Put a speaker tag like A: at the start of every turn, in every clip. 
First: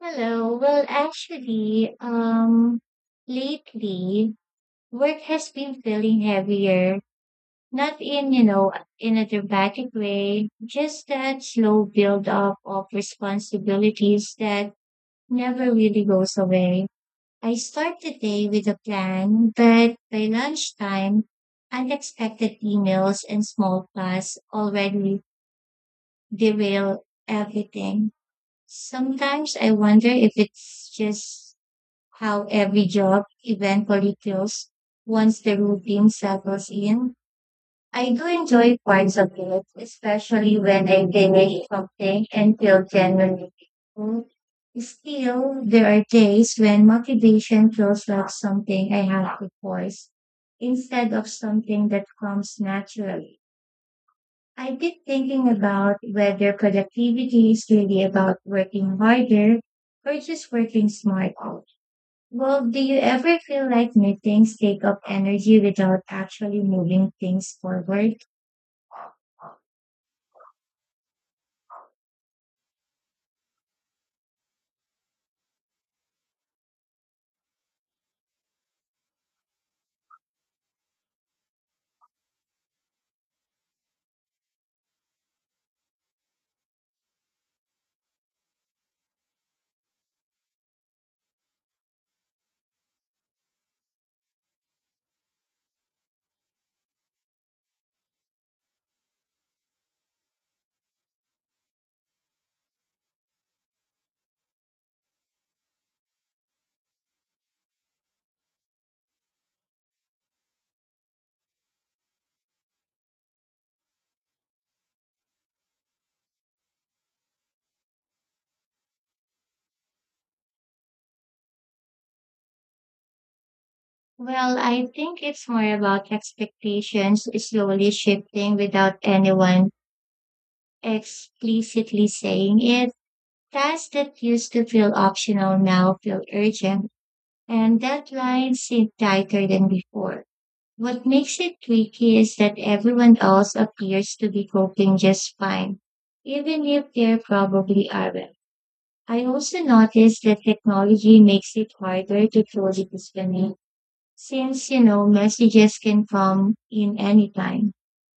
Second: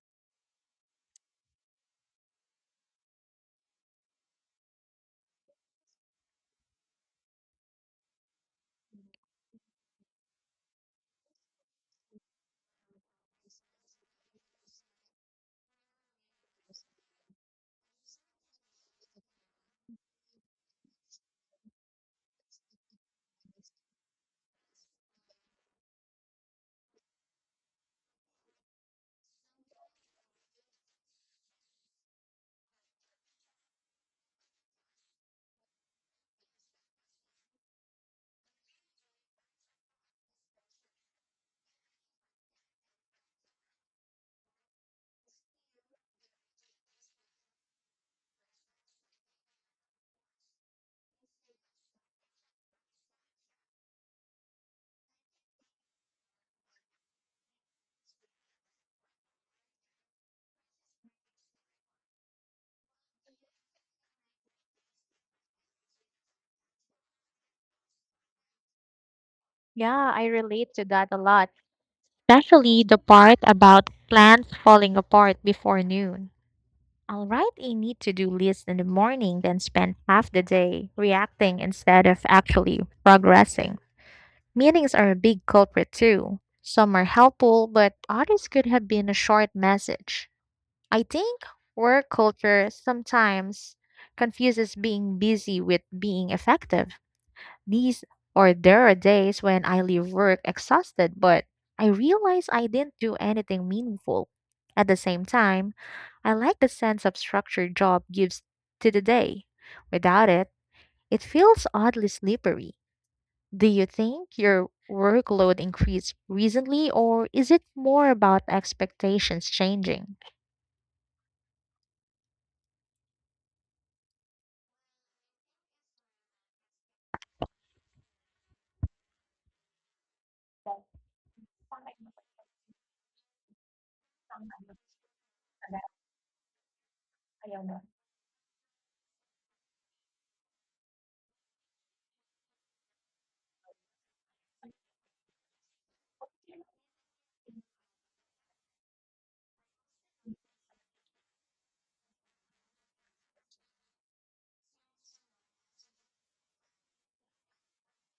A: Hello. Lately work has been feeling heavier. Not in a dramatic way, just that slow build up of responsibilities that never really goes away. I start the day with a plan, but by lunchtime, unexpected emails and small tasks already derail everything. Sometimes I wonder if it's just how every job eventually feels once the routine settles in. I do enjoy parts of it, especially when I finish something and feel genuinely grateful. Still, there are days when motivation feels like something I have to force instead of something that comes naturally. I've been thinking about whether productivity is really about working harder or just working smarter. Well, do you ever feel like meetings take up energy without actually moving things forward?
B: Yeah, I relate to that a lot, especially the part about plans falling apart before noon. I'll write a need to do list in the morning, then spend half the day reacting instead of actually progressing. Meetings are a big culprit too. Some are helpful, but others could have been a short message. I think work culture sometimes confuses being busy with being effective. These or there are days when I leave work exhausted, but I realize I didn't do anything meaningful. At the same time, I like the sense of structure job gives to the day. Without it, it feels oddly slippery. Do you think your workload increased recently, or is it more about expectations changing?
A: Well, I think it's more about expectations slowly shifting without anyone explicitly saying it. Tasks that used to feel optional now feel urgent, and deadlines seem tighter than before. What makes it tricky is that everyone else appears to be coping just fine, even if they probably aren't. I also noticed that technology makes it harder to truly disconnect since, you know, messages can come in anytime.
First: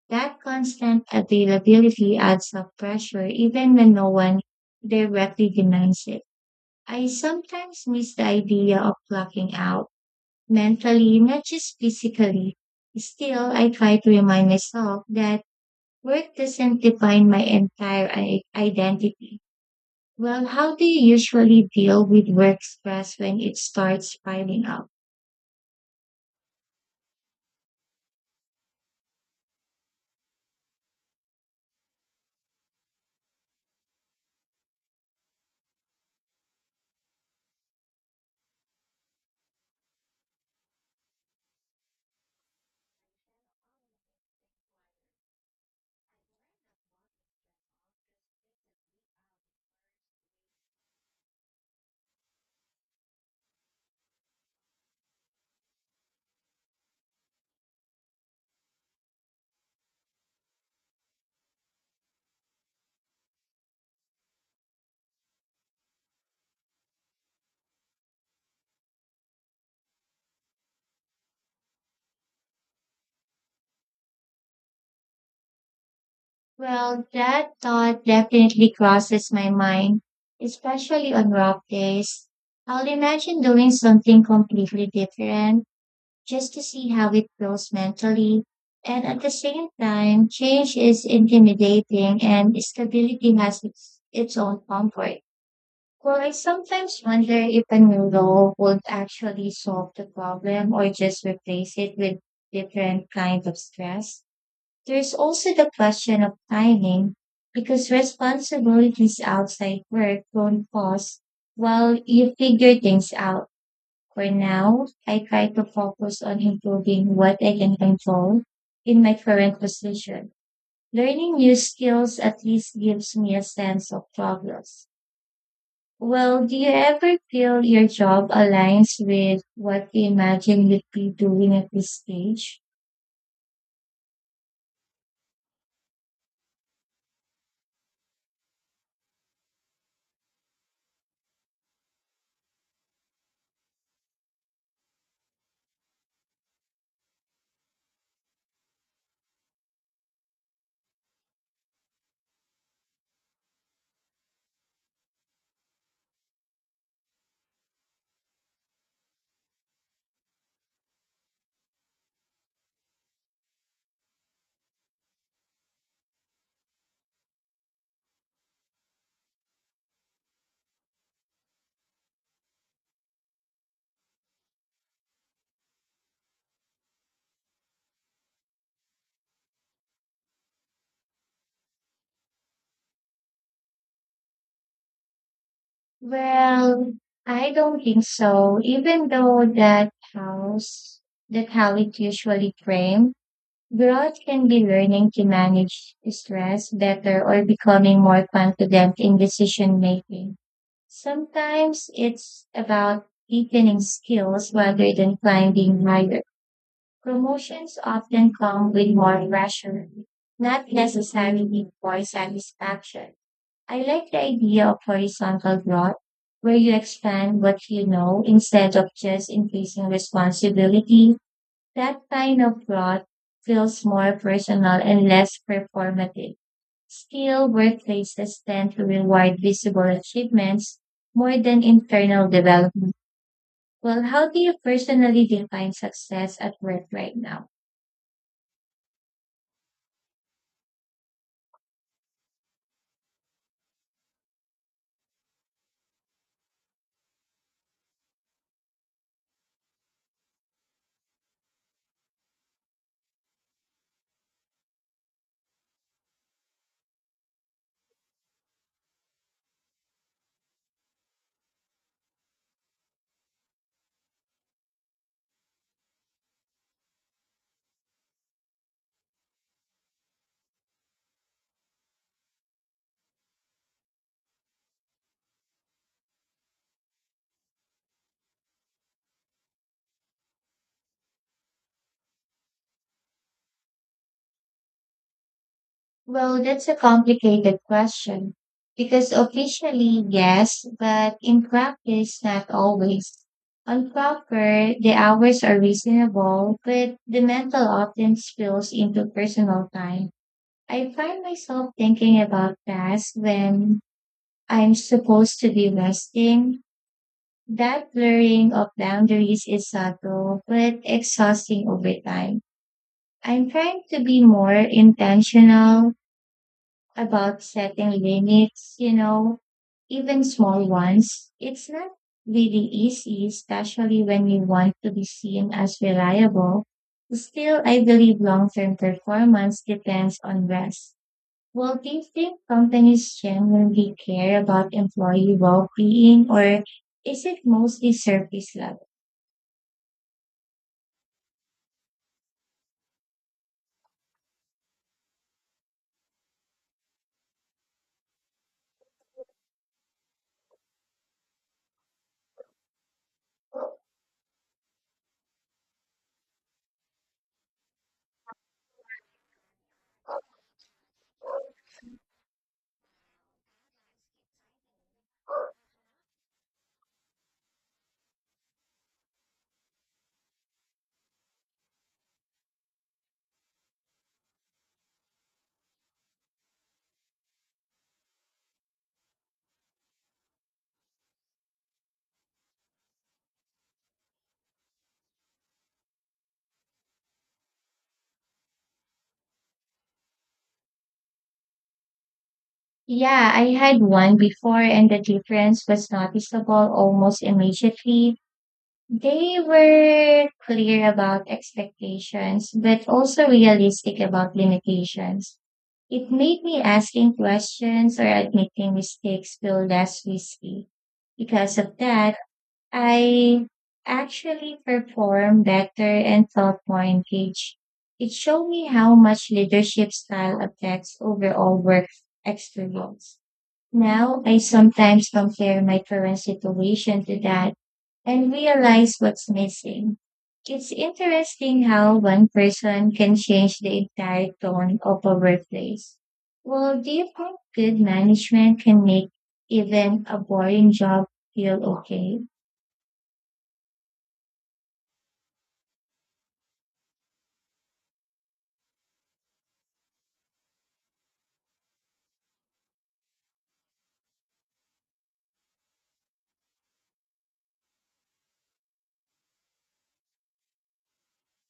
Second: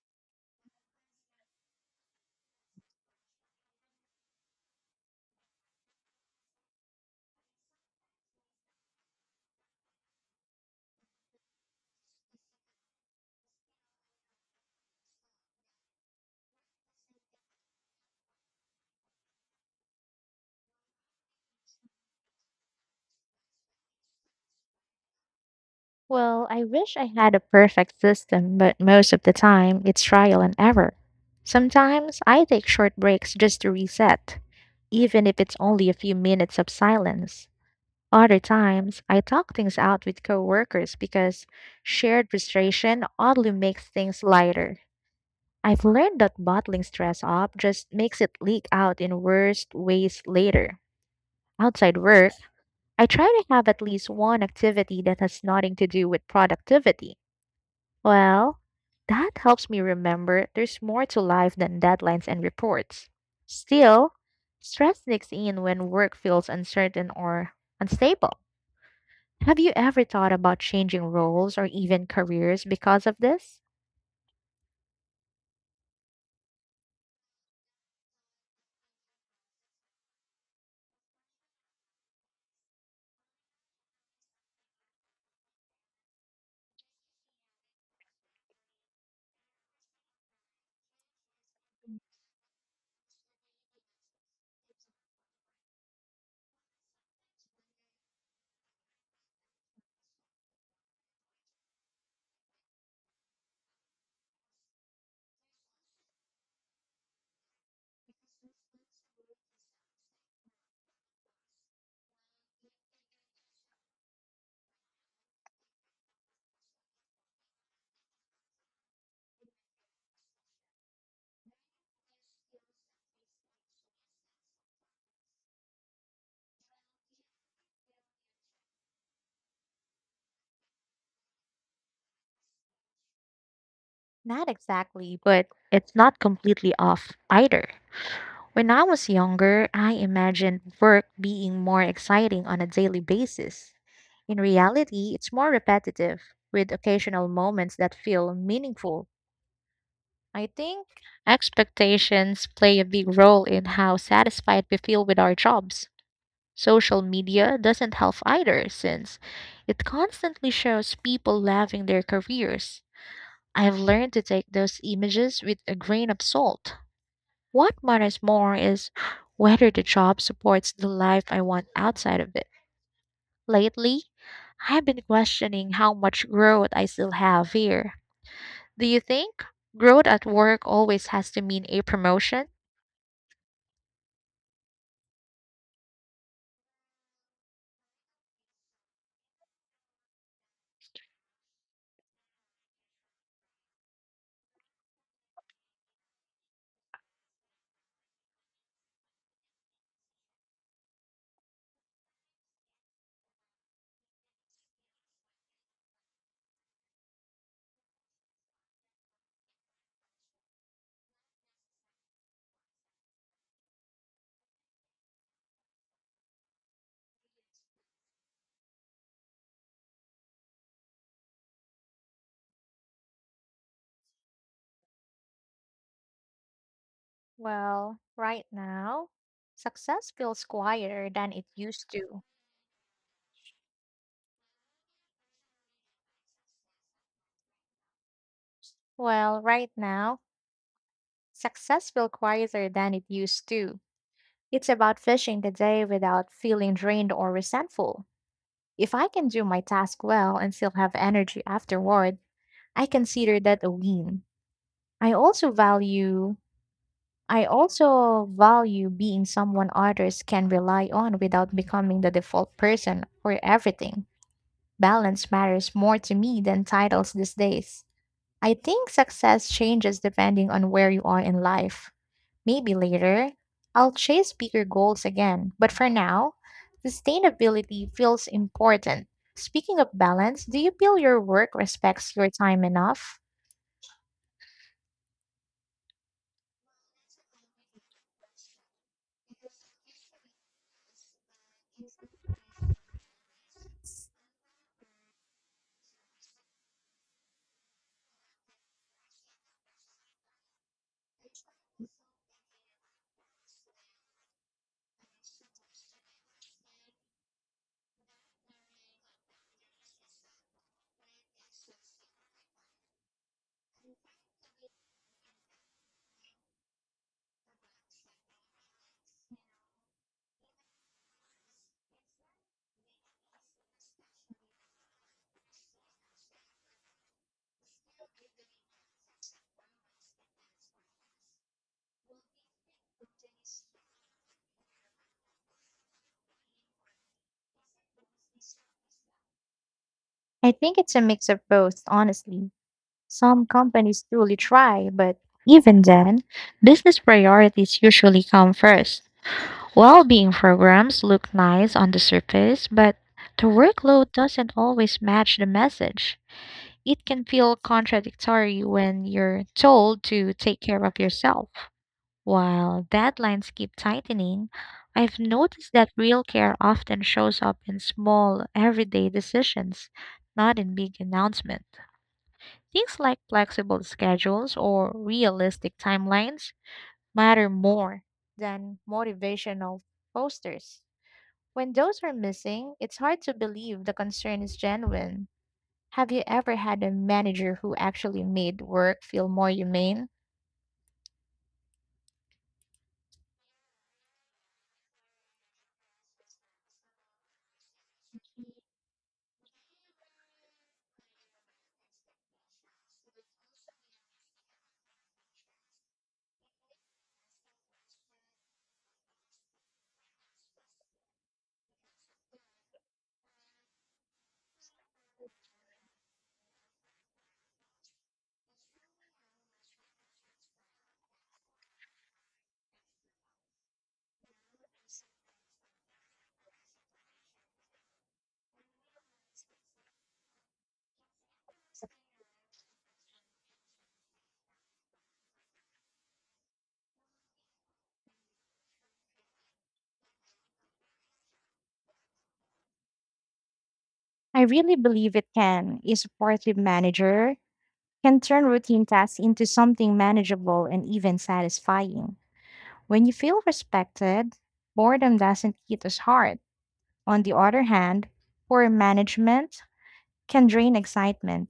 A: That constant availability adds up pressure even when no one directly demands it. I sometimes miss the idea of blocking out mentally, not just physically. Still, I try to remind myself that work doesn't define my entire identity. Well, how do you usually deal with work stress when it starts piling up?
B: Well, I wish I had a perfect system, but most of the time it's trial and error. Sometimes I take short breaks just to reset, even if it's only a few minutes of silence. Other times, I talk things out with coworkers because shared frustration oddly makes things lighter. I've learned that bottling stress up just makes it leak out in worst ways later. Outside work, I try to have at least one activity that has nothing to do with productivity well, that helps me remember there's more to life than deadlines and reports. Still, stress sneaks in when work feels uncertain or unstable. Have you ever thought about changing roles or even careers because of this?
A: Well, that thought definitely crosses my mind, especially on rough days. I'll imagine doing something completely different just to see how it feels mentally. And at the same time, change is intimidating and stability has its own comfort. Well, I sometimes wonder if a new law would actually solve the problem or just replace it with different kind of stress. There's also the question of timing because responsibilities outside work don't pause while you figure things out. For now, I try to focus on improving what I can control in my current position. Learning new skills at least gives me a sense of progress. Well, do you ever feel your job aligns with what you imagine you'd be doing at this stage?
B: Not exactly, but it's not completely off either. When I was younger, I imagined work being more exciting on a daily basis. In reality, it's more repetitive, with occasional moments that feel meaningful. I think expectations play a big role in how satisfied we feel with our jobs. Social media doesn't help either since it constantly shows people loving their careers. I've learned to take those images with a grain of salt. What matters more is whether the job supports the life I want outside of it. Lately, I've been questioning how much growth I still have here. Do you think growth at work always has to mean a promotion?
A: Well, I don't think so, even though that how it usually framed, growth can be learning to manage stress better or becoming more confident in decision making. Sometimes it's about deepening skills rather than climbing higher. Promotions often come with more pressure, not necessarily more satisfaction. I like the idea of horizontal growth, where you expand what you know instead of just increasing responsibility. That kind of growth feels more personal and less performative. Still,
B: Well,
A: workplaces
B: right
A: tend to
B: now,
A: reward visible
B: success feels
A: achievements
B: quieter than
A: more
B: it
A: than
B: used to.
A: internal development. Well, how do you personally define success at work right now?
B: Well, right now, success feels quieter than it used to. It's about finishing the day without feeling drained or resentful. If I can do my task well and still have energy afterward, I consider that a win. I also value I also value being someone others can rely on without becoming the default person for everything. Balance matters more to me than titles these days. I think success changes depending on where you are in life. Maybe later, I'll chase bigger goals again, but for now, sustainability feels important. Speaking of balance, do you feel your work respects your time enough?
A: Well, that's a complicated question because officially, yes, but in practice, not always. On paper, the hours are reasonable, but the mental often spills into personal time. I find myself thinking about tasks when I'm supposed to be resting. That blurring of boundaries is subtle, but exhausting over time. I'm trying to be more intentional about setting limits, you know, even small ones. It's not really easy, especially when you want to be seen as reliable. Still, I believe long term performance depends on rest. Well, do you think companies genuinely care about employee well being, or is it mostly surface level?
B: I think it's a mix of both, honestly. Some companies truly try, but even then, business priorities usually come first. Well being programs look nice on the surface, but the workload doesn't always match the message. It can feel contradictory when you're told to take care of yourself. While deadlines keep tightening, I've noticed that real care often shows up in small, everyday decisions, not in big announcements. Things like flexible schedules or realistic timelines matter more than motivational posters. When those are missing, it's hard to believe the concern is genuine. Have you ever had a manager who actually made work feel more humane?
A: Yeah, I had one before, and the difference was noticeable almost immediately. They were clear about expectations, but also realistic about limitations. It made me asking questions or admitting mistakes feel less risky. Because of that, I actually performed better and felt more engaged. It showed me how much leadership style affects overall work experience. Now, I sometimes compare my current situation to that and realize what's missing. It's interesting how one person can change the entire tone of a workplace. Well, do you think good management can make even a boring job feel okay?
B: I really believe it can. A supportive manager can turn routine tasks into something manageable and even satisfying. When you feel respected, boredom doesn't hit as hard. On the other hand, poor management can drain excitement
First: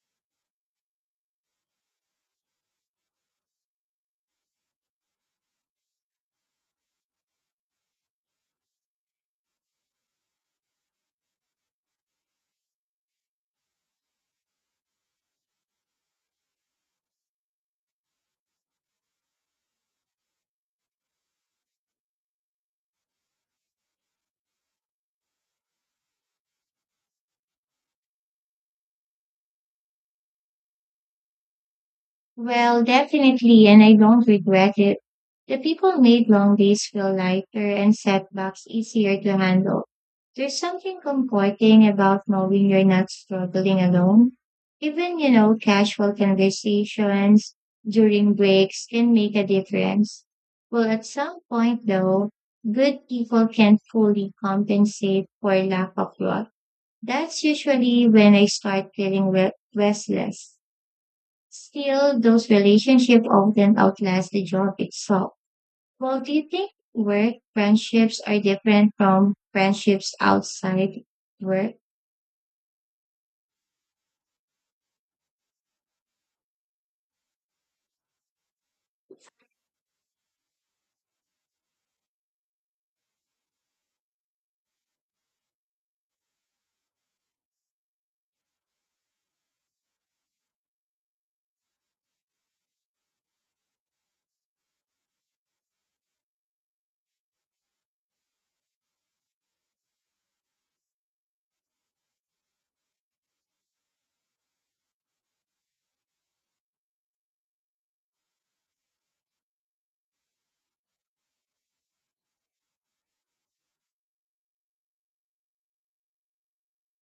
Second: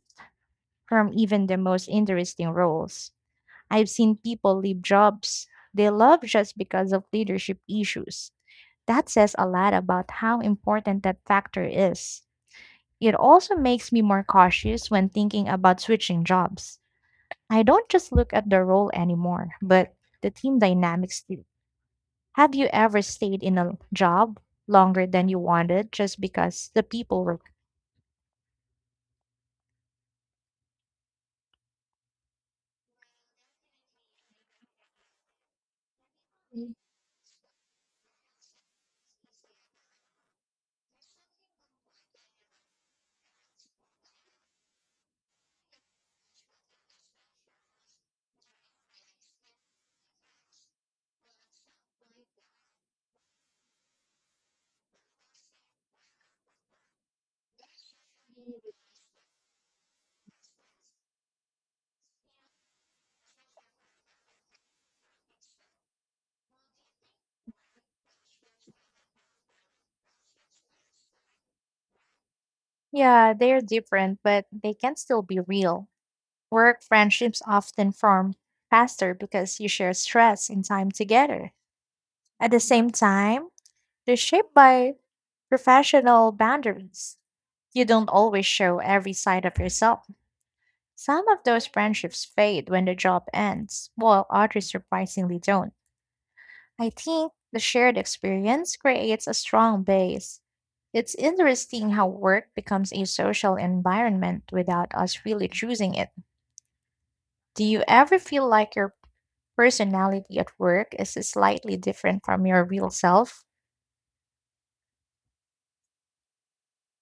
B: from even the most interesting roles. I've seen people leave jobs they love just because of leadership issues. That says a lot about how important that factor is. It also makes me more cautious when thinking about switching jobs. I don't just look at the role anymore, but the team dynamics too. Have you ever stayed in a job longer than you wanted just because the people were
A: Well, definitely, and I don't regret it. The people made long days feel lighter and setbacks easier to handle. There's something comforting about knowing you're not struggling alone. Even, you know, casual conversations during breaks can make a difference. Well, at some point, though, good people can't fully compensate for lack of love. That's usually when I start feeling restless. Still, those relationships often outlast the job itself. Well, do you think work friendships are different from friendships outside work?
B: Yeah, they're different, but they can still be real. Work friendships often form faster because you share stress and time together. At the same time, they're shaped by professional boundaries. You don't always show every side of yourself. Some of those friendships fade when the job ends, while others surprisingly don't. I think the shared experience creates a strong base. It's interesting how work becomes a social environment without us really choosing it. Do you ever feel like your personality at work is slightly different from your real self?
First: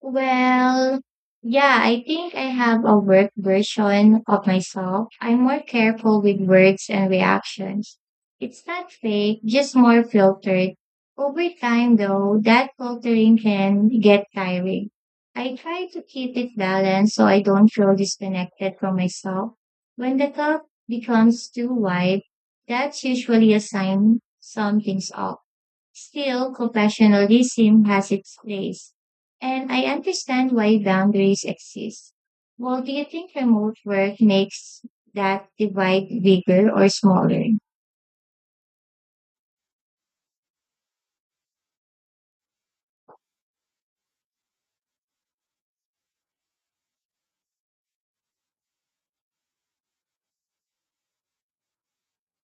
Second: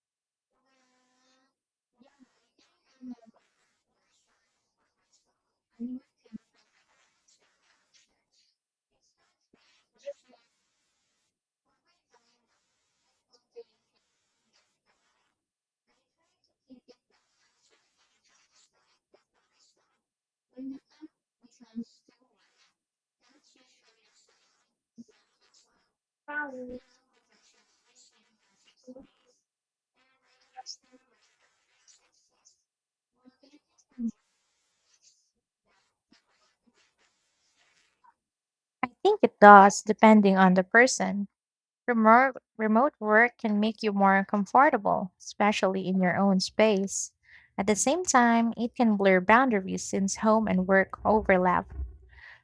A: Well, yeah, I think I have a work version of myself. I'm more careful with words and reactions. It's not fake, just more filtered. Over time, though, that filtering can get tiring. I try to keep it balanced so I don't feel disconnected from myself. When the cup becomes too wide, that's usually a sign something's off. Still, compassionalism has its place, and I understand why boundaries exist. Well, do you think remote work makes that divide bigger or smaller?
B: I think it does, depending on the person. Remote work can make you more comfortable, especially in your own space. At the same time, it can blur boundaries since home and work overlap.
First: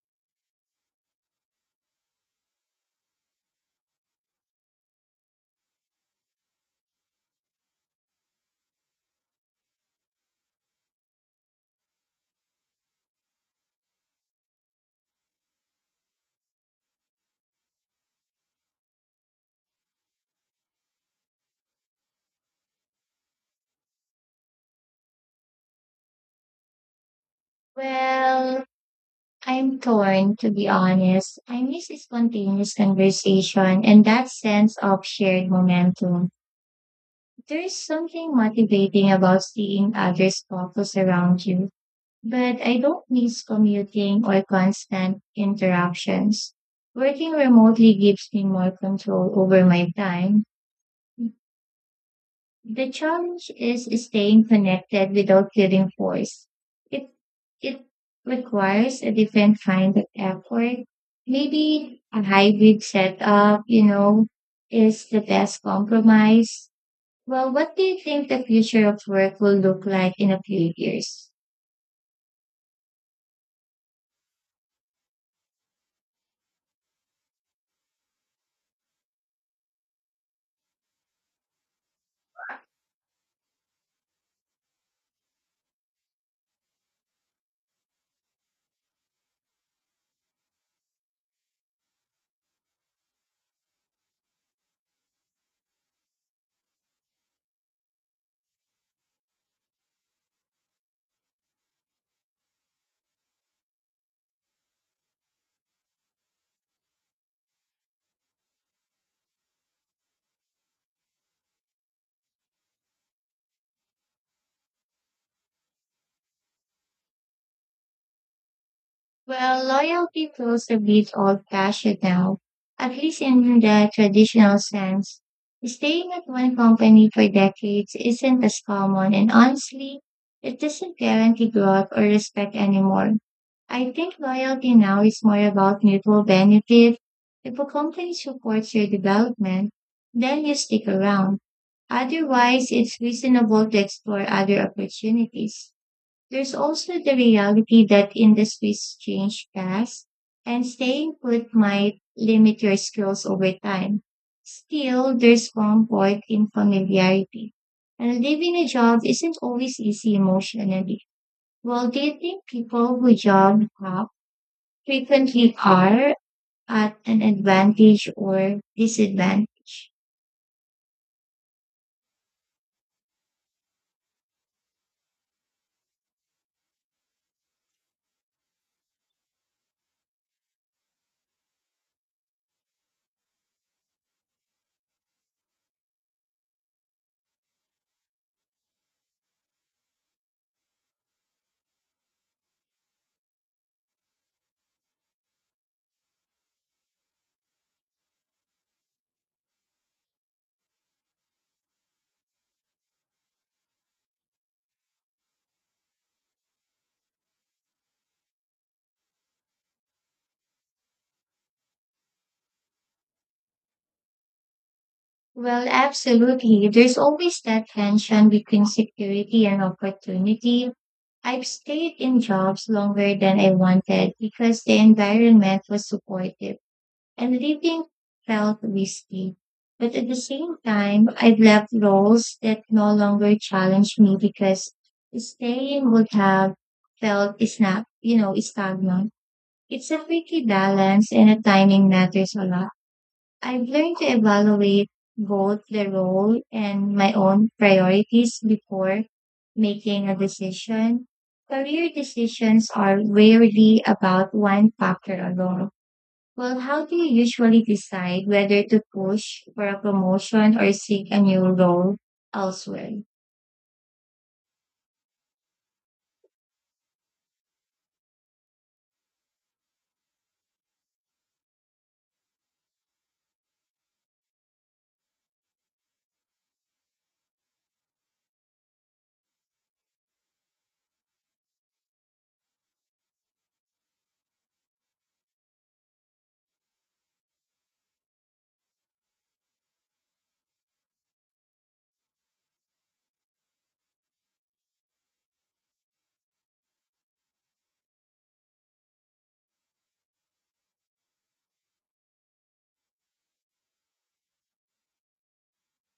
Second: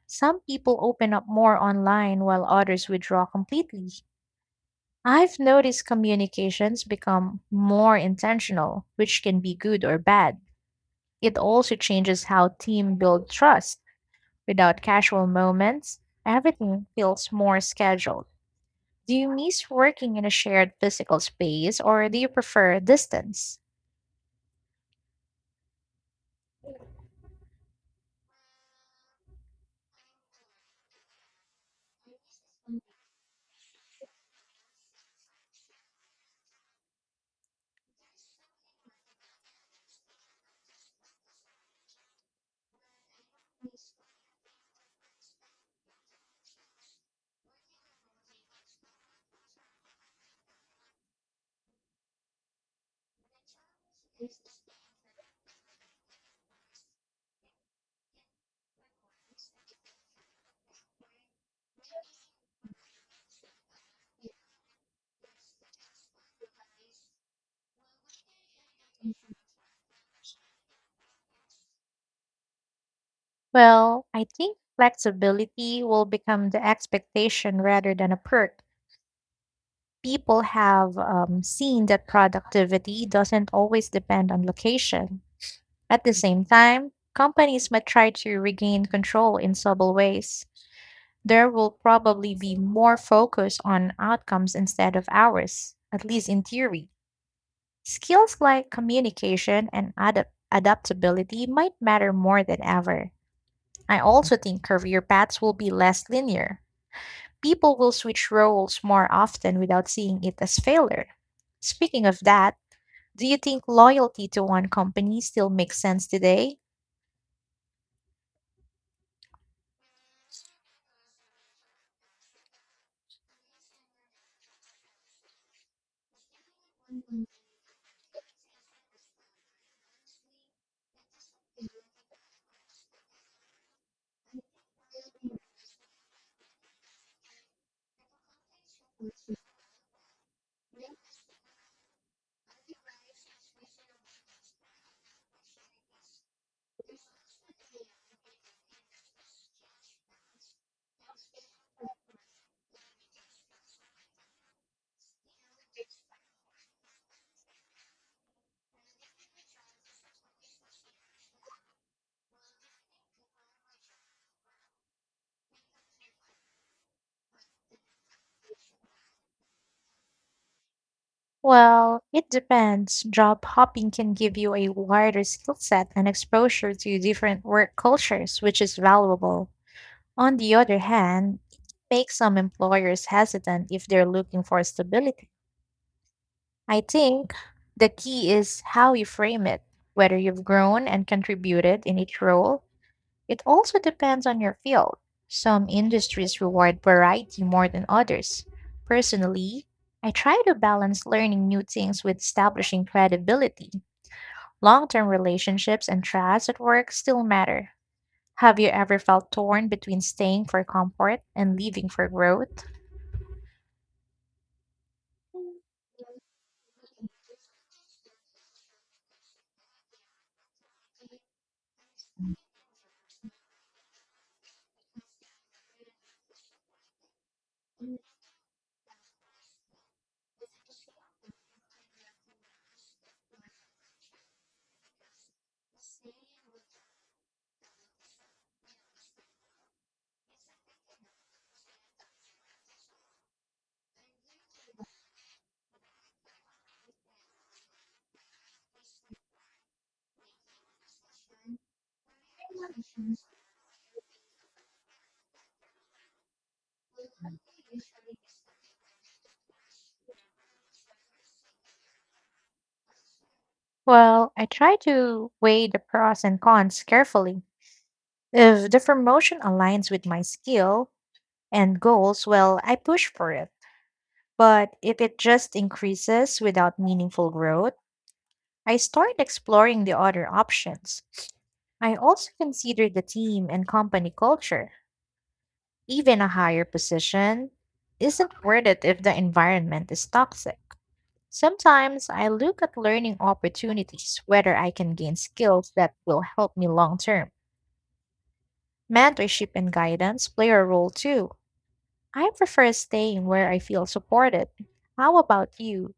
B: Some people open up more online while others withdraw completely. I've noticed communications become more intentional, which can be good or bad. It also changes how team build trust. Without casual moments, everything feels more scheduled. Do you miss working in a shared physical space or do you prefer distance?
A: Well, I'm torn, to be honest. I miss the spontaneous conversation and that sense of shared momentum. There is something motivating about seeing others focus around you. But I don't miss commuting or constant interactions. Working remotely gives me more control over my time. The challenge is staying connected without feeling forced. It it requires a different kind of effort. Maybe a hybrid setup, you know, is the best compromise. Well, what do you think the future of work will look like in a few years?
B: Well, I think flexibility will become the expectation rather than a perk. People have seen that productivity doesn't always depend on location. At the same time, companies might try to regain control in subtle ways. There will probably be more focus on outcomes instead of hours, at least in theory. Skills like communication and adaptability might matter more than ever. I also think career paths will be less linear. People will switch roles more often without seeing it as failure. Speaking of that, do you think loyalty to one company still makes sense today?
A: Well, loyalty feels a bit old-fashioned now, at least in the traditional sense. Staying at one company for decades isn't as common, and honestly, it doesn't guarantee growth or respect anymore. I think loyalty now is more about mutual benefit. If a company supports your development, then you stick around. Otherwise, it's reasonable to explore other opportunities. There's also the reality that industries change fast and staying put might limit your skills over time. Still, there's comfort in familiarity. And leaving a job isn't always easy emotionally. Well, do you think people who job hop frequently are at an advantage or disadvantage?
B: Well, it depends. Job hopping can give you a wider skill set and exposure to different work cultures, which is valuable. On the other hand, it makes some employers hesitant if they're looking for stability. I think the key is how you frame it, whether you've grown and contributed in each role. It also depends on your field. Some industries reward variety more than others. Personally, I try to balance learning new things with establishing credibility. Long term relationships and trust at work still matter. Have you ever felt torn between staying for comfort and leaving for growth?
A: Well, absolutely. There's always that tension between security and opportunity. I've stayed in jobs longer than I wanted because the environment was supportive and leaving felt risky. But at the same time, I've left roles that no longer challenge me because staying would have felt snap, you know, stagnant. It's a tricky balance and the timing matters a lot. I've learned to evaluate both the role and my own priorities before making a decision. Career decisions are rarely about one factor alone. Well, how do you usually decide whether to push for a promotion or seek a new role elsewhere?
B: Well, I try to weigh the pros and cons carefully. If the promotion aligns with my skill and goals, well, I push for it. But if it just increases without meaningful growth, I start exploring the other options. I also consider the team and company culture. Even a higher position isn't worth it if the environment is toxic. Sometimes I look at learning opportunities, whether I can gain skills that will help me long term. Mentorship and guidance play a role too. I prefer staying where I feel supported. How about you?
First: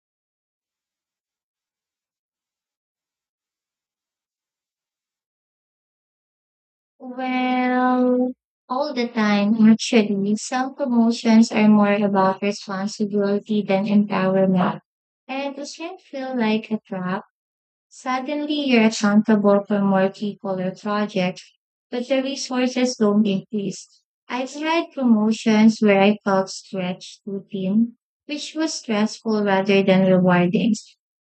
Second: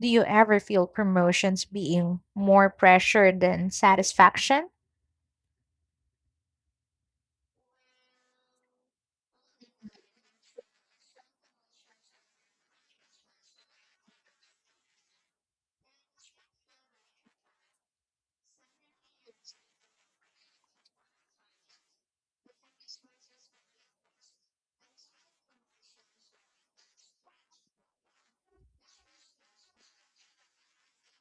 B: Do you ever feel promotions being more pressure than satisfaction?
A: Well, all the time, actually, some promotions are more about responsibility than empowerment. And does not feel like a trap? Suddenly, you're accountable for more people or projects, but the resources don't increase. I've had promotions where I felt stretched too thin, which was stressful rather than rewarding.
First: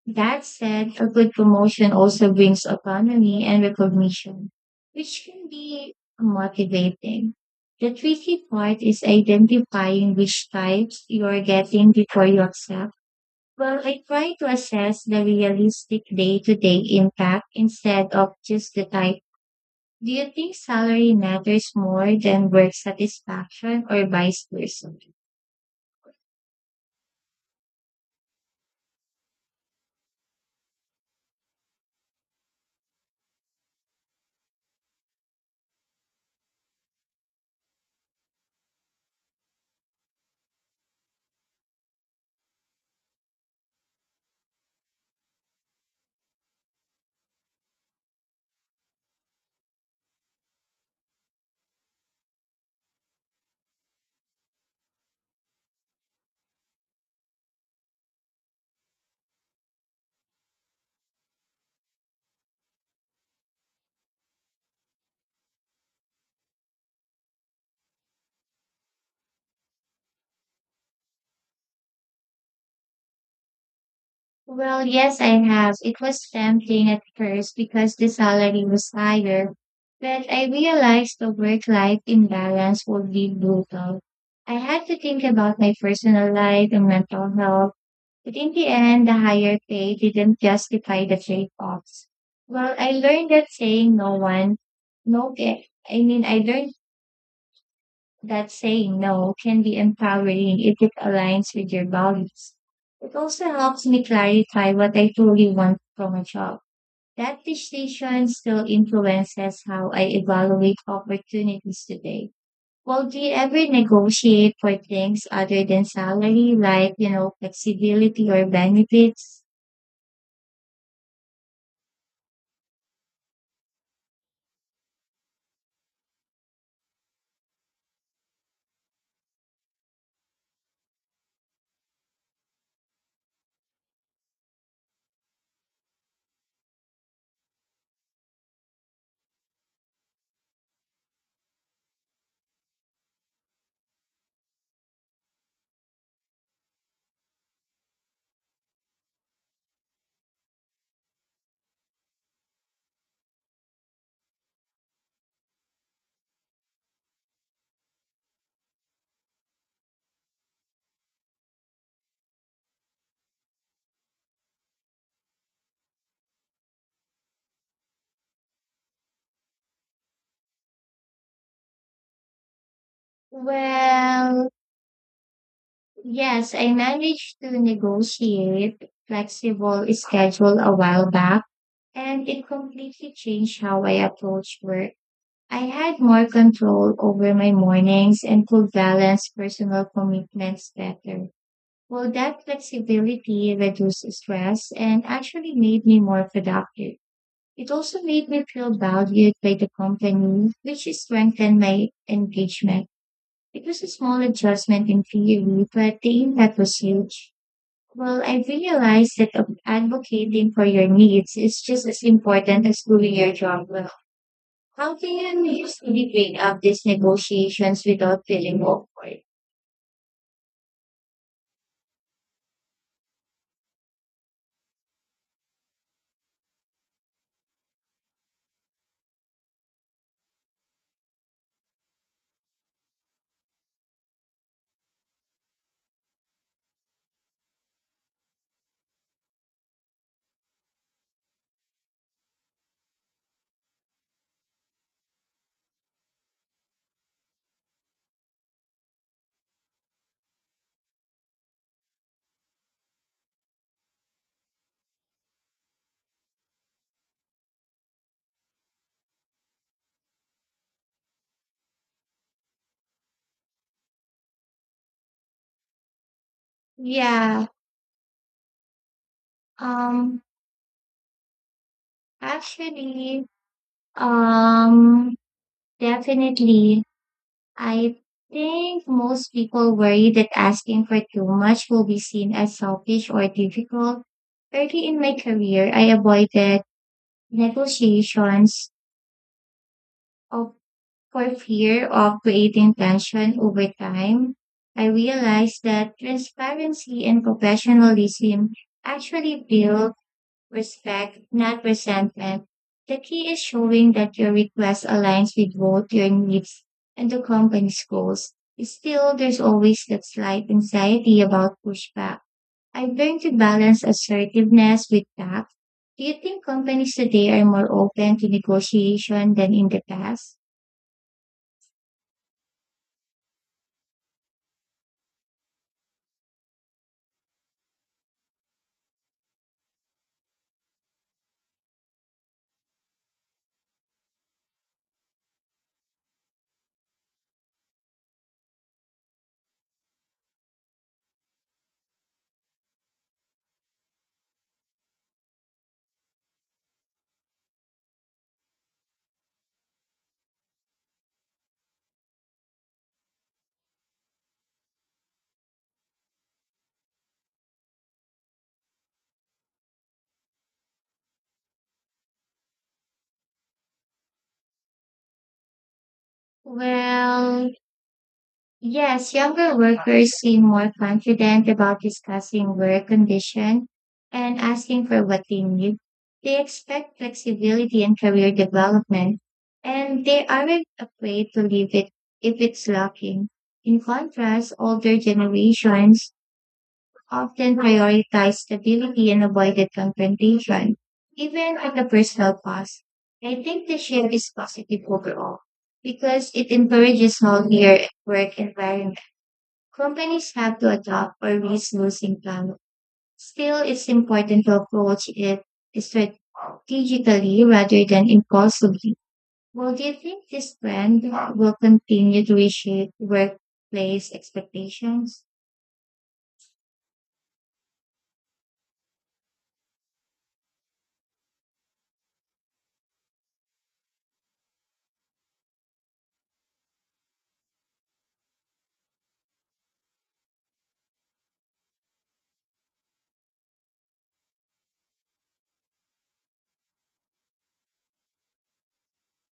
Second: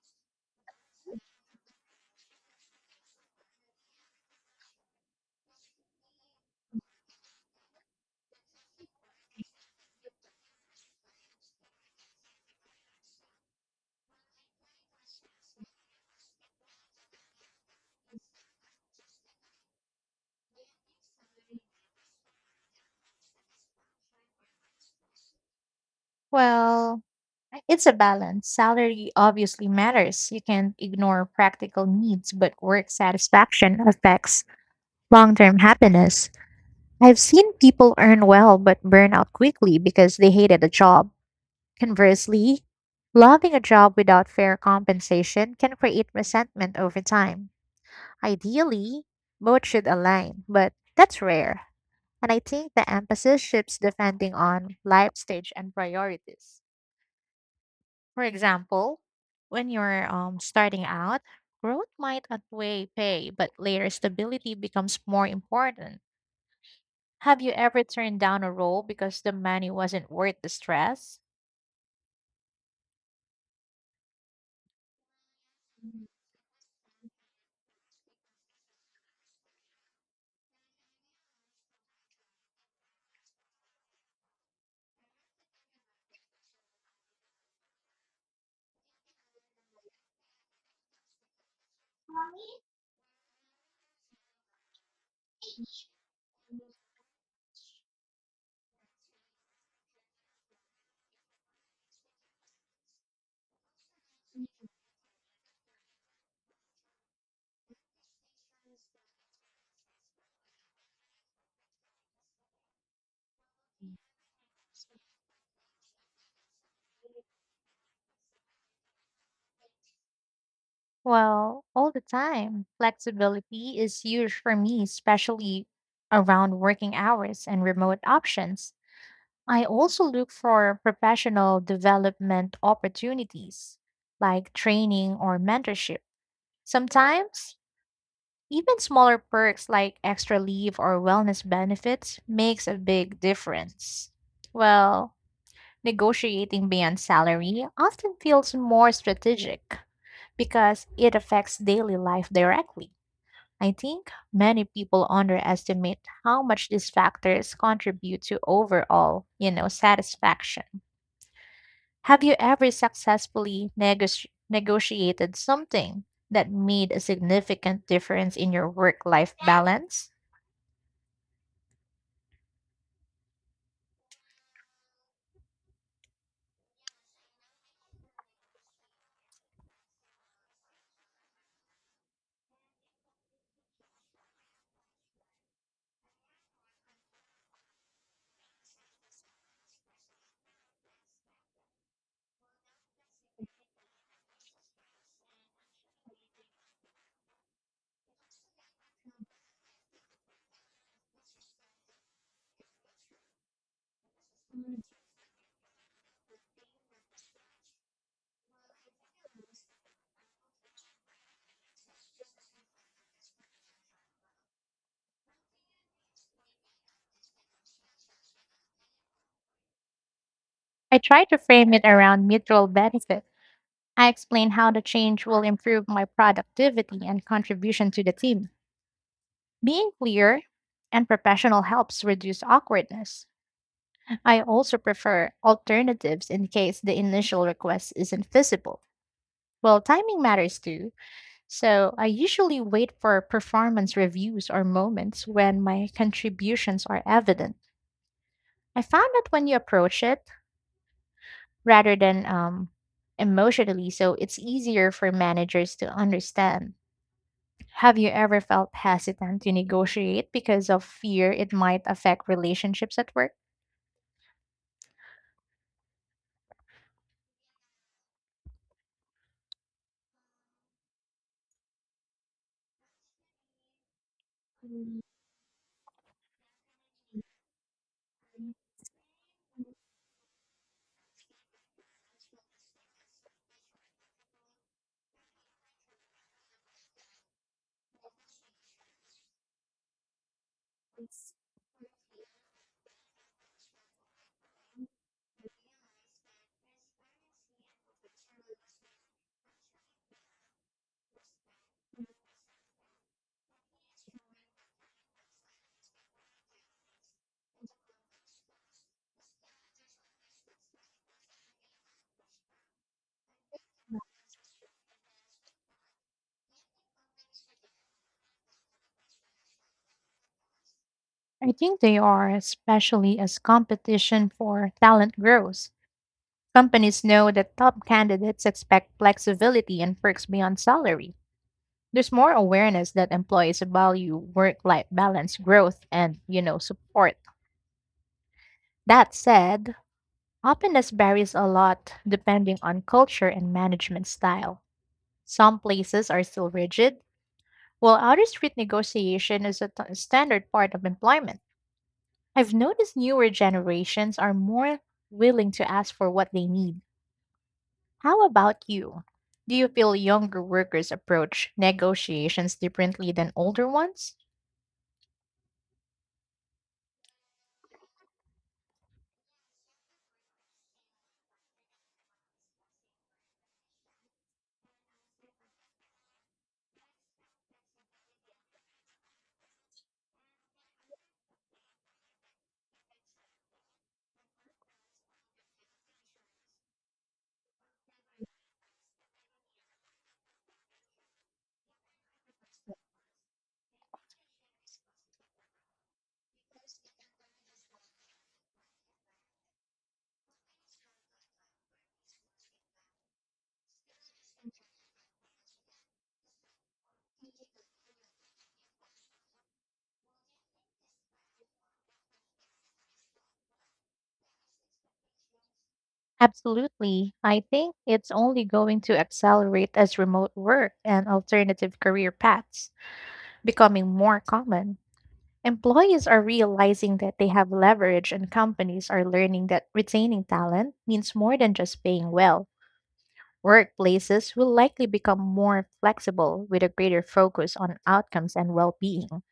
A: That said, a good promotion also brings autonomy and recognition, which can be motivating. The tricky part is identifying which types you're getting before you accept. Well, I try to assess the realistic day to day impact instead of just the type. Do you think salary matters more than work satisfaction or vice versa?
B: Well, it's a balance. Salary obviously matters. You can't ignore practical needs, but work satisfaction affects long term happiness. I've seen people earn well but burn out quickly because they hated a job. Conversely, loving a job without fair compensation can create resentment over time. Ideally, both should align, but that's rare. And I think the emphasis shifts depending on life stage and priorities. For example, when you're starting out, growth might outweigh pay, but later stability becomes more important. Have you ever turned down a role because the money wasn't worth the stress?
A: Well, yes, I have. It was tempting at first because the salary was higher, but I realized the work life imbalance would be brutal. I had to think about my personal life and mental health. But in the end, the higher pay didn't justify the trade-offs. Well, I learned that saying no one, no, ca- I mean, I learned that saying no can be empowering if it aligns with your values. It also helps me clarify what I truly want from a job. That decision still influences how I evaluate opportunities today. Well, do you ever negotiate for things other than salary, like, you know, flexibility or benefits?
B: Well, all the time. Flexibility is huge for me, especially around working hours and remote options. I also look for professional development opportunities like training or mentorship. Sometimes, even smaller perks like extra leave or wellness benefits makes a big difference. Well, negotiating beyond salary often feels more strategic because it affects daily life directly. I think many people underestimate how much these factors contribute to overall, satisfaction. Have you ever successfully negotiated something that made a significant difference in your work-life balance?
A: Well, yes, I managed to negotiate flexible schedule a while back, and it completely changed how I approach work. I had more control over my mornings and could balance personal commitments better. Well, that flexibility reduced stress and actually made me more productive. It also made me feel valued by the company, which strengthened my engagement. It was a small adjustment in theory, but the impact was huge. Well, I realized that advocating for your needs is just as important as doing your job well. How can you usually bring up these negotiations without feeling awkward?
B: I try to frame it around mutual benefit. I explain how the change will improve my productivity and contribution to the team. Being clear and professional helps reduce awkwardness. I also prefer alternatives in case the initial request isn't feasible. Well, timing matters too, so I usually wait for performance reviews or moments when my contributions are evident. I found that when you approach it rather than emotionally, so it's easier for managers to understand. Have you ever felt hesitant to negotiate because of fear it might affect relationships at work?
A: Yeah, um, actually, um, Definitely I think most people worry that asking for too much will be seen as selfish or difficult. Early in my career, I avoided negotiations of, for fear of creating tension over time. I realized that transparency and professionalism actually build respect, not resentment. The key is showing that your request aligns with both your needs and the company's goals. Still, there's always that slight anxiety about pushback. I've learned to balance assertiveness with tact. Do you think companies today are more open to negotiation than in the past?
B: I think they are, especially as competition for talent grows. Companies know that top candidates expect flexibility and perks beyond salary. There's more awareness that employees value work-life balance, growth, and, support. That said, openness varies a lot depending on culture and management style. Some places are still rigid, while out of street negotiation is a standard part of employment. I've noticed newer generations are more willing to ask for what they need. How about you? Do you feel younger workers approach negotiations differently than older ones?
A: Well, yes, younger workers seem more confident about discussing work condition and asking for what they need. They expect flexibility and career development, and they aren't afraid to leave it if it's lacking. In contrast, older generations often prioritize stability and avoided confrontation, even at the personal cost. I think the shift is positive overall because it encourages healthier work environments. Companies have to adapt or risk losing talent. Still, it's important to approach it strategically rather than impulsively. Well, do you think this trend will continue to reshape workplace expectations?
B: Absolutely. I think it's only going to accelerate as remote work and alternative career paths becoming more common. Employees are realizing that they have leverage, and companies are learning that retaining talent means more than just paying well. Workplaces will likely become more flexible with a greater focus on outcomes and well being.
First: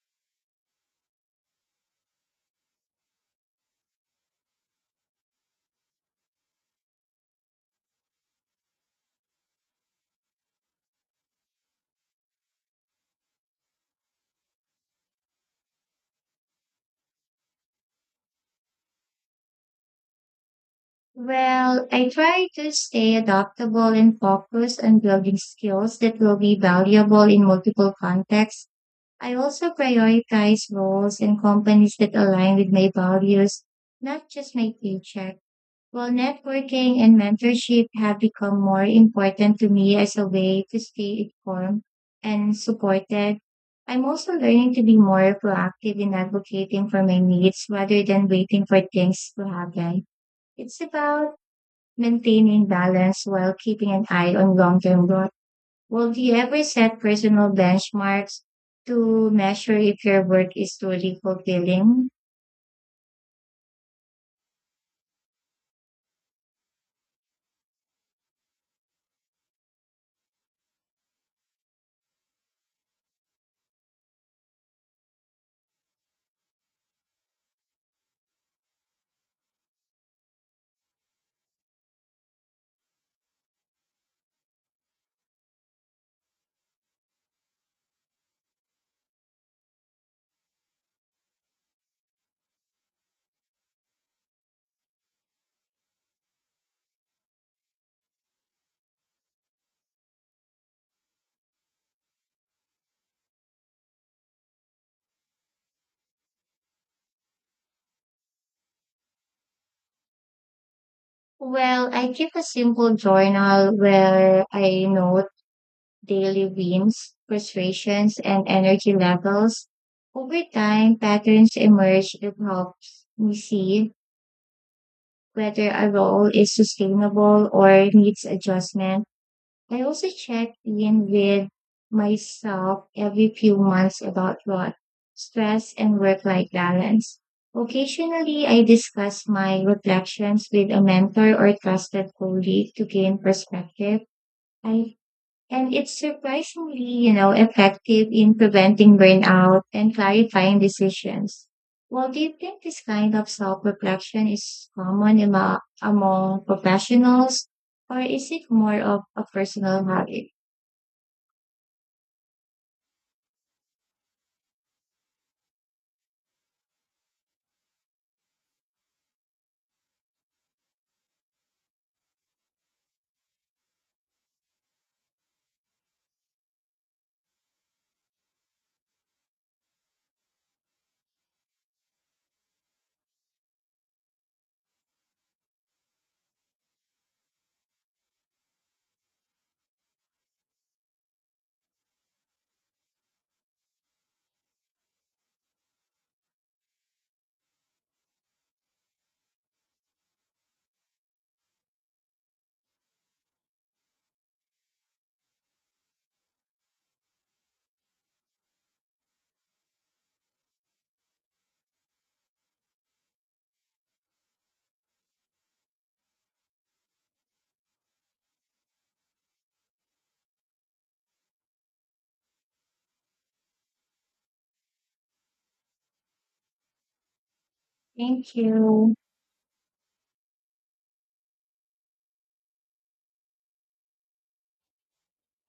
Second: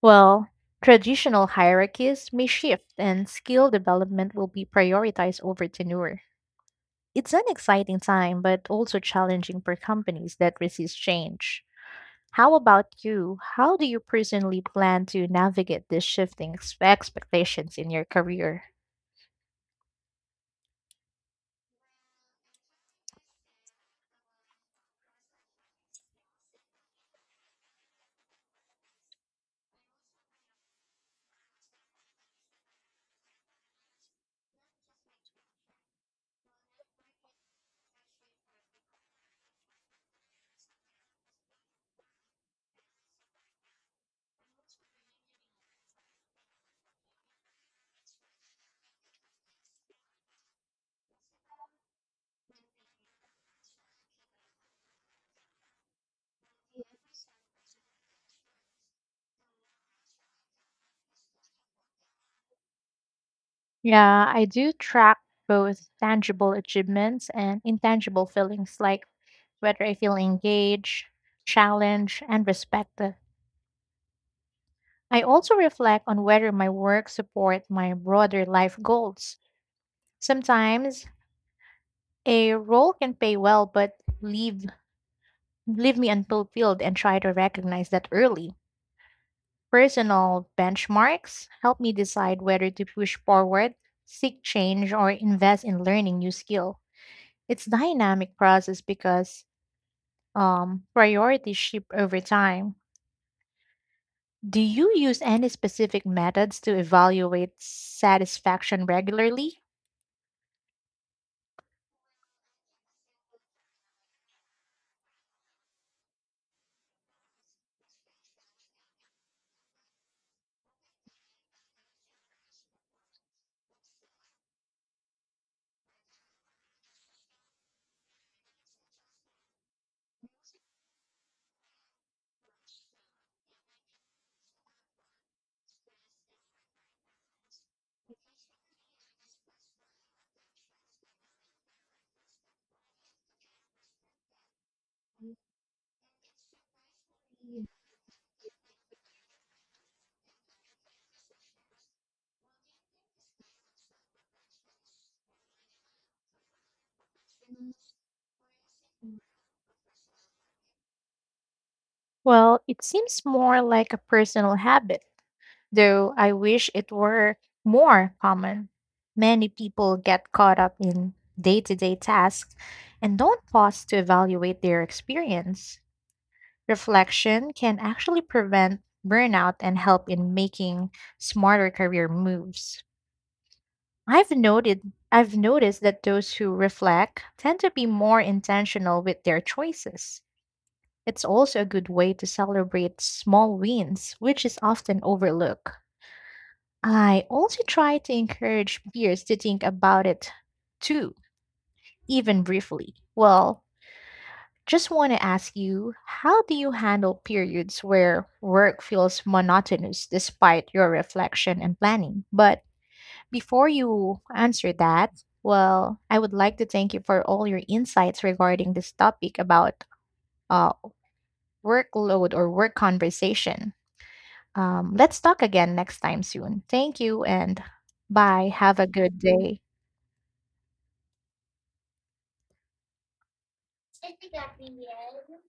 B: Well, traditional hierarchies may shift, and skill development will be prioritized over tenure. It's an exciting time, but also challenging for companies that resist change. How about you? How do you personally plan to navigate these shifting expectations in your career?
A: Well, I try to stay adaptable and focused on building skills that will be valuable in multiple contexts. I also prioritize roles and companies that align with my values, not just my paycheck. Well, networking and mentorship have become more important to me as a way to stay informed and supported. I'm also learning to be more proactive in advocating for my needs rather than waiting for things to happen. It's about maintaining balance while keeping an eye on long-term growth. Well, do you ever set personal benchmarks to measure if your work is truly fulfilling?
B: Yeah, I do track both tangible achievements and intangible feelings, like whether I feel engaged, challenged, and respected. I also reflect on whether my work support my broader life goals. Sometimes a role can pay well, but leave leave me unfulfilled and try to recognize that early. Personal benchmarks help me decide whether to push forward, seek change, or invest in learning new skill. It's dynamic process because priorities shift over time. Do you use any specific methods to evaluate satisfaction regularly?
A: Well, I keep a simple journal where I note daily whims, frustrations, and energy levels. Over time, patterns emerge that help me see whether a role is sustainable or needs adjustment. I also check in with myself every few months about what stress and work-life balance. Occasionally, I discuss my reflections with a mentor or trusted colleague to gain perspective. I and It's surprisingly, you know, effective in preventing burnout and clarifying decisions. Well, do you think this kind of self-reflection is common among professionals, or is it more of a personal habit?
B: Well, it seems more like a personal habit, though I wish it were more common. Many people get caught up in day to day tasks and don't pause to evaluate their experience. Reflection can actually prevent burnout and help in making smarter career moves. I've noticed that those who reflect tend to be more intentional with their choices. It's also a good way to celebrate small wins, which is often overlooked. I also try to encourage peers to think about it too, even briefly. Well, just want to ask you, how do you handle periods where work feels monotonous despite your reflection and planning? But before you answer that, well, I would like to thank you for all your insights regarding this topic about uh, workload or work conversation. Let's talk again next time soon. Thank you and
A: Thank
B: bye. Have a
A: you.
B: good day. Este Gabriel.